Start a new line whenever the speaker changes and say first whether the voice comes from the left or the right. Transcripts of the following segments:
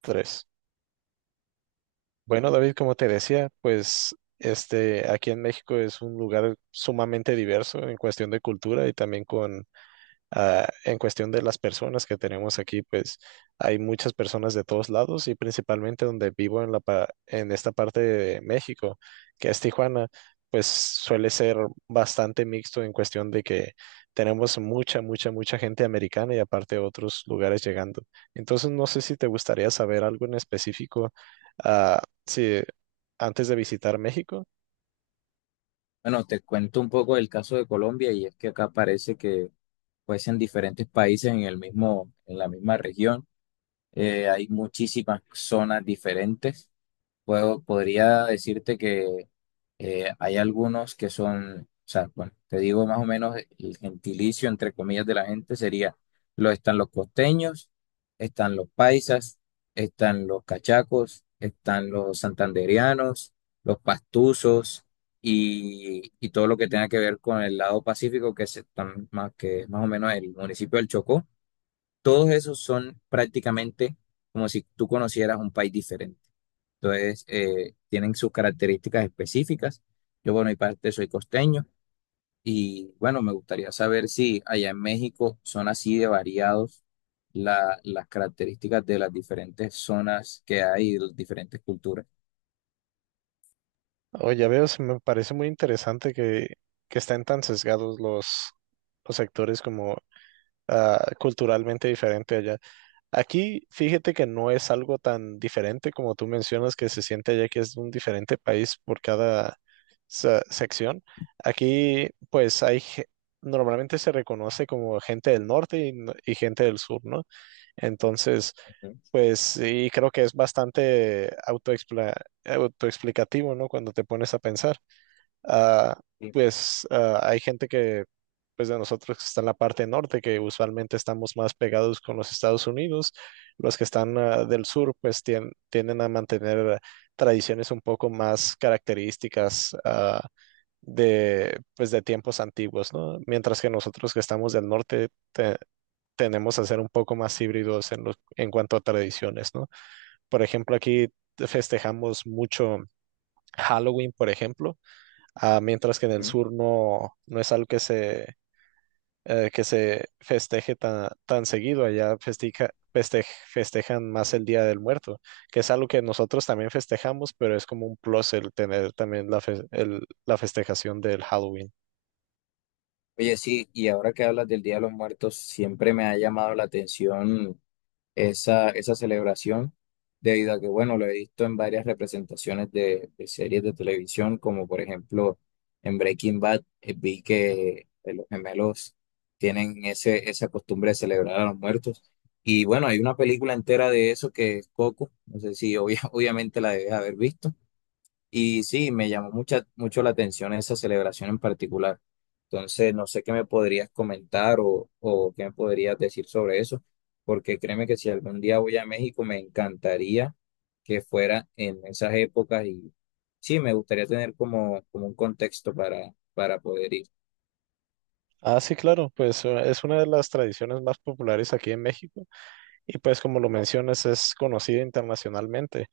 right: Tres. Bueno, David, como te decía, pues este aquí en México es un lugar sumamente diverso en cuestión de cultura y también con en cuestión de las personas que tenemos aquí, pues hay muchas personas de todos lados y principalmente donde vivo en en esta parte de México, que es Tijuana, pues suele ser bastante mixto en cuestión de que tenemos mucha, mucha, mucha gente americana y aparte otros lugares llegando. Entonces, no sé si te gustaría saber algo en específico, si antes de visitar México.
left: Bueno, te cuento un poco del caso de Colombia y es que acá parece que pues en diferentes países en el mismo, en la misma región hay muchísimas zonas diferentes. Podría decirte que hay algunos que son, o sea, bueno, te digo más o menos el gentilicio, entre comillas, de la gente sería, están los costeños, están los paisas, están los cachacos, están los santandereanos, los pastusos y todo lo que tenga que ver con el lado pacífico, que es más o menos el municipio del Chocó. Todos esos son prácticamente como si tú conocieras un país diferente. Entonces, tienen sus características específicas. Yo, bueno, y parte soy costeño y bueno, me gustaría saber si allá en México son así de variados las características de las diferentes zonas que hay, y las diferentes culturas.
right: Oh, ya veo, se me parece muy interesante que estén tan sesgados los sectores como culturalmente diferente allá. Aquí, fíjate que no es algo tan diferente como tú mencionas que se siente allá que es un diferente país por cada sección. Aquí, pues hay, normalmente se reconoce como gente del norte y gente del sur, ¿no? Entonces,
left: Ujú,
right: pues sí, creo que es bastante autoexplicativo, ¿no? Cuando te pones a pensar. Ah,
left: sí,
right: hay gente que, pues de nosotros que está en la parte norte, que usualmente estamos más pegados con los Estados Unidos, los que están del sur, pues tienden a mantener tradiciones un poco más características de, pues de tiempos antiguos, ¿no? Mientras que nosotros que estamos del norte tenemos a ser un poco más híbridos en cuanto a tradiciones, ¿no? Por ejemplo, aquí festejamos mucho Halloween, por ejemplo. Mientras que en el
left: ujú.
right: sur no, no es algo que se festeje tan, tan seguido. Allá festejan más el Día del Muerto, que es algo que nosotros también festejamos, pero es como un plus el tener también la festejación del Halloween.
left: Oye, sí, y ahora que hablas del Día de los Muertos, siempre me ha llamado la atención esa celebración, debido a que, bueno, lo he visto en varias representaciones de series de televisión, como por ejemplo en Breaking Bad, vi que los gemelos tienen esa costumbre de celebrar a los muertos. Y bueno, hay una película entera de eso que es Coco, no sé si obvia- obviamente la debes haber visto. Y sí, me llamó mucho la atención esa celebración en particular. Entonces, no sé qué me podrías comentar o qué me podrías decir sobre eso, porque créeme que si algún día voy a México, me encantaría que fuera en esas épocas y sí, me gustaría tener como un contexto para poder ir.
right: Ah, sí, claro, pues es una de las tradiciones más populares aquí en México y pues como lo mencionas es conocida internacionalmente.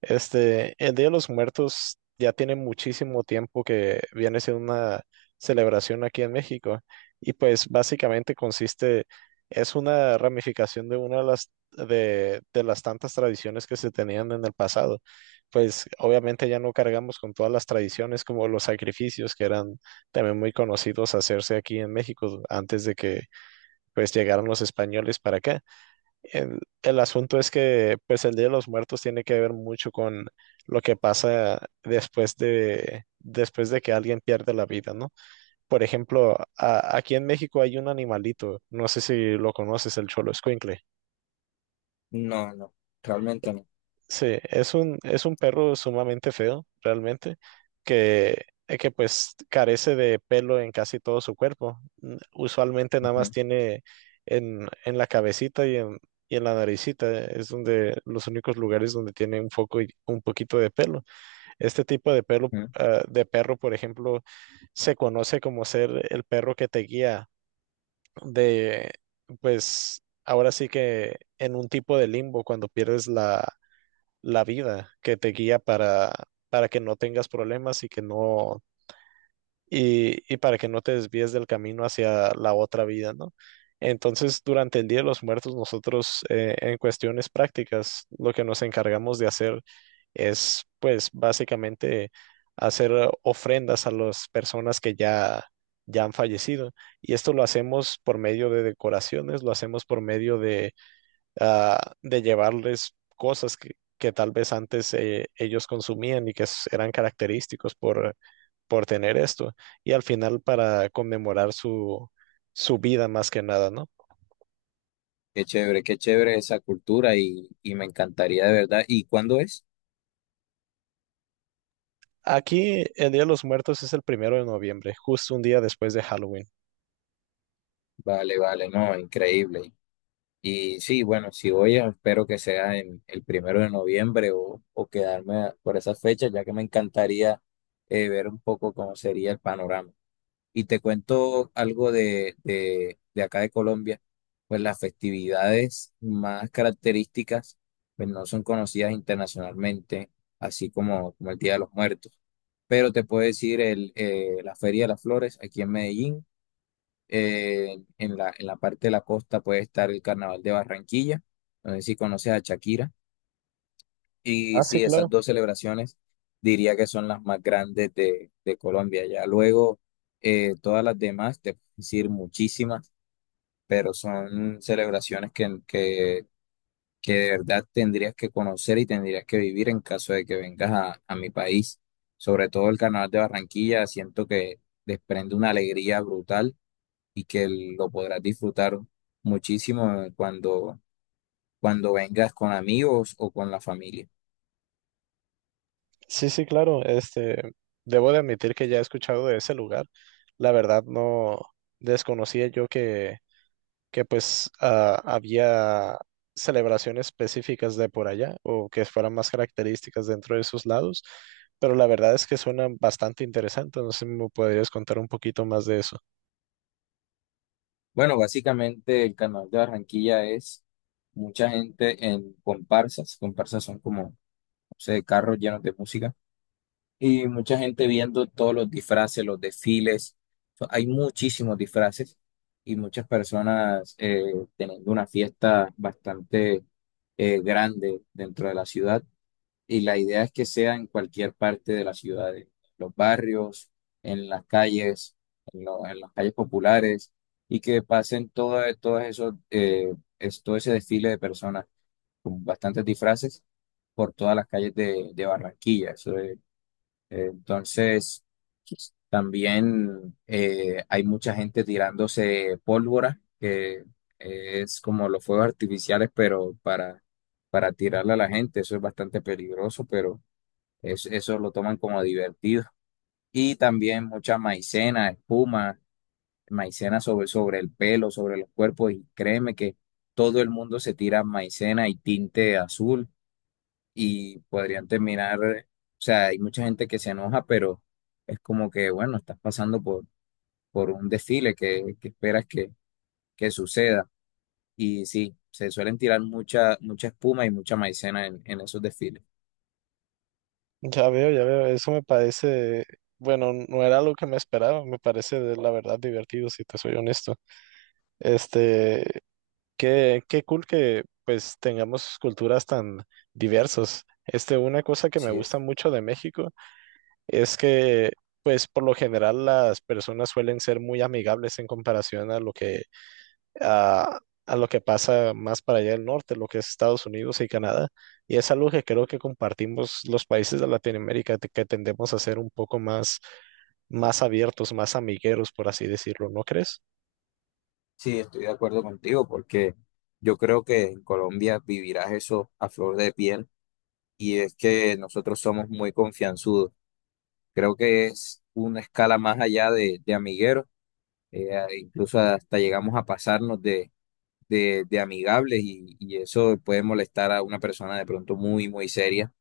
right: Este, el Día de los Muertos ya tiene muchísimo tiempo que viene siendo una celebración aquí en México y pues básicamente consiste, es una ramificación de una de de las tantas tradiciones que se tenían en el pasado. Pues obviamente ya no cargamos con todas las tradiciones como los sacrificios que eran también muy conocidos hacerse aquí en México antes de que pues llegaran los españoles para acá. El, el asunto es que pues el Día de los Muertos tiene que ver mucho con lo que pasa después después de que alguien pierde la vida, ¿no? Por ejemplo, aquí en México hay un animalito, no sé si lo conoces, el Cholo escuincle.
left: No, no, realmente no.
right: Sí, es un perro sumamente feo, realmente, que pues carece de pelo en casi todo su cuerpo. Usualmente nada más
left: Ujú,
right: tiene en la cabecita y en la naricita, es donde los únicos lugares donde tiene un foco y un poquito de pelo. Este tipo de pelo,
left: ujú.
right: de perro, por ejemplo, se conoce como ser el perro que te guía de, pues, ahora sí que en un tipo de limbo cuando pierdes la la vida que te guía para que no tengas problemas y que no, y para que no te desvíes del camino hacia la otra vida, ¿no? Entonces, durante el Día de los Muertos, nosotros en cuestiones prácticas, lo que nos encargamos de hacer es, pues, básicamente hacer ofrendas a las personas que ya, ya han fallecido. Y esto lo hacemos por medio de decoraciones, lo hacemos por medio de de llevarles cosas que tal vez antes ellos consumían y que eran característicos por tener esto, y al final para conmemorar su, su vida más que nada, ¿no?
left: Qué chévere esa cultura y me encantaría de verdad. ¿Y cuándo es?
right: Aquí el Día de los Muertos es el primero de noviembre, justo un día después de Halloween.
left: Vale, vale, no, increíble. Y sí, bueno, si voy, espero que sea en el primero de noviembre o por esa fecha, ya que me encantaría ver un poco cómo sería el panorama. Y te cuento algo de acá de Colombia, pues las festividades más características, pues no son conocidas internacionalmente, así como, como el Día de los Muertos. Pero te puedo decir la Feria de las Flores aquí en Medellín, en en la parte de la costa puede estar el Carnaval de Barranquilla, no sé si conoces a Shakira, y
right: Ah, sí,
left: sí, esas
right: claro.
left: dos celebraciones diría que son las más grandes de Colombia. Ya luego, todas las demás, te puedo decir muchísimas, pero son celebraciones que de verdad tendrías que conocer y tendrías que vivir en caso de que vengas a mi país. Sobre todo el Carnaval de Barranquilla, siento que desprende una alegría brutal y que lo podrás disfrutar muchísimo, cuando vengas con amigos o con la familia.
right: Sí, sí, claro. Este, debo de admitir que ya he escuchado de ese lugar. La verdad no desconocía yo que pues ah, había celebraciones específicas de por allá o que fueran más características dentro de esos lados, pero la verdad es que suena bastante interesante, no sé si me podrías contar un poquito más de eso.
left: Bueno, básicamente el carnaval de Barranquilla es mucha gente en comparsas. Comparsas son como, no sé, carros llenos de música y mucha gente viendo todos los disfraces, los desfiles. So, hay muchísimos disfraces y muchas personas teniendo una fiesta bastante grande dentro de la ciudad. Y la idea es que sea en cualquier parte de la ciudad, en los barrios, en las calles, en las calles populares, y que pasen todo ese desfile de personas con bastantes disfraces por todas las calles de Barranquilla. Entonces, también hay mucha gente tirándose pólvora, que es como los fuegos artificiales, pero para tirarle a la gente, eso es bastante peligroso, pero eso lo toman como divertido. Y también mucha maicena, espuma, maicena sobre el pelo, sobre los cuerpos. Y créeme que todo el mundo se tira maicena y tinte azul y podrían terminar, o sea, hay mucha gente que se enoja, pero es como que, bueno, estás pasando por un desfile que esperas que suceda. Y sí, se suelen tirar mucha, mucha espuma y mucha maicena en esos desfiles.
right: Ya veo, eso me parece, bueno, no era lo que me esperaba, me parece de la verdad divertido, si te soy honesto. Este, qué, qué cool que pues tengamos culturas tan diversas. Este, una cosa que me
left: Así
right: gusta
left: es.
right: mucho de México es que, pues, por lo general las personas suelen ser muy amigables en comparación a, a lo que pasa más para allá del norte, lo que es Estados Unidos y Canadá. Y es algo que creo que compartimos los países de Latinoamérica, que tendemos a ser un poco más, más abiertos, más amigueros, por así decirlo, ¿no crees?
left: Sí, estoy de acuerdo contigo porque yo creo que en Colombia vivirás eso a flor de piel y es que nosotros somos muy confianzudos. Creo que es una escala más allá de amigueros, incluso hasta llegamos a pasarnos de amigables y eso puede molestar a una persona de pronto muy, muy seria.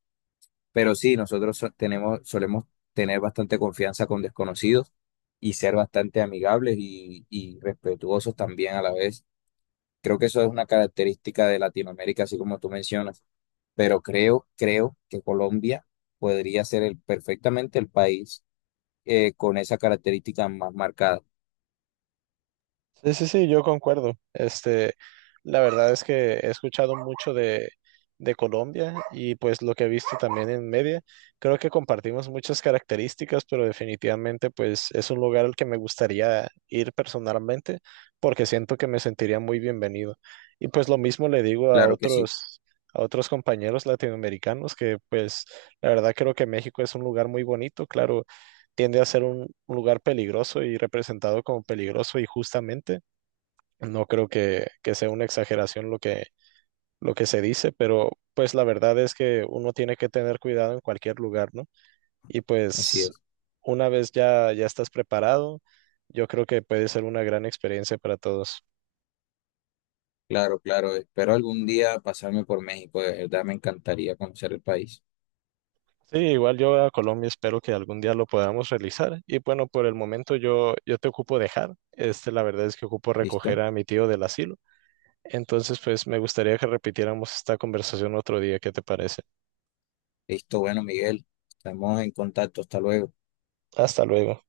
left: Pero sí, solemos tener bastante confianza con desconocidos y ser bastante amigables y respetuosos también a la vez. Creo que eso es una característica de Latinoamérica, así como tú mencionas. Pero creo que Colombia podría ser perfectamente el país con esa característica más marcada.
right: Sí, sí, sí, yo concuerdo. Este, la verdad es que he escuchado mucho de Colombia y pues lo que he visto también en media. Creo que compartimos muchas características, pero definitivamente pues es un lugar al que me gustaría ir personalmente porque siento que me sentiría muy bienvenido. Y pues lo mismo le digo
left: Claro que sí,
right: a otros compañeros latinoamericanos que pues la verdad creo que México es un lugar muy bonito. Claro, tiende a ser un lugar peligroso y representado como peligroso y justamente. No creo que sea una exageración lo que se dice, pero pues la verdad es que uno tiene que tener cuidado en cualquier lugar, ¿no? Y
left: así
right: pues
left: es.
right: una vez ya, ya estás preparado, yo creo que puede ser una gran experiencia para todos.
left: Claro, claro. Espero algún día pasarme por México. De verdad me encantaría conocer el país.
right: Sí, igual yo a Colombia espero que algún día lo podamos realizar. Y bueno, por el momento yo, yo te ocupo dejar. Este, la verdad es que ocupo recoger
left: ¿Listo?
right: a mi tío del asilo. Entonces, pues me gustaría que repitiéramos esta conversación otro día. ¿Qué te parece?
left: Listo. Bueno, Miguel, estamos en contacto. Hasta luego.
right: Hasta luego.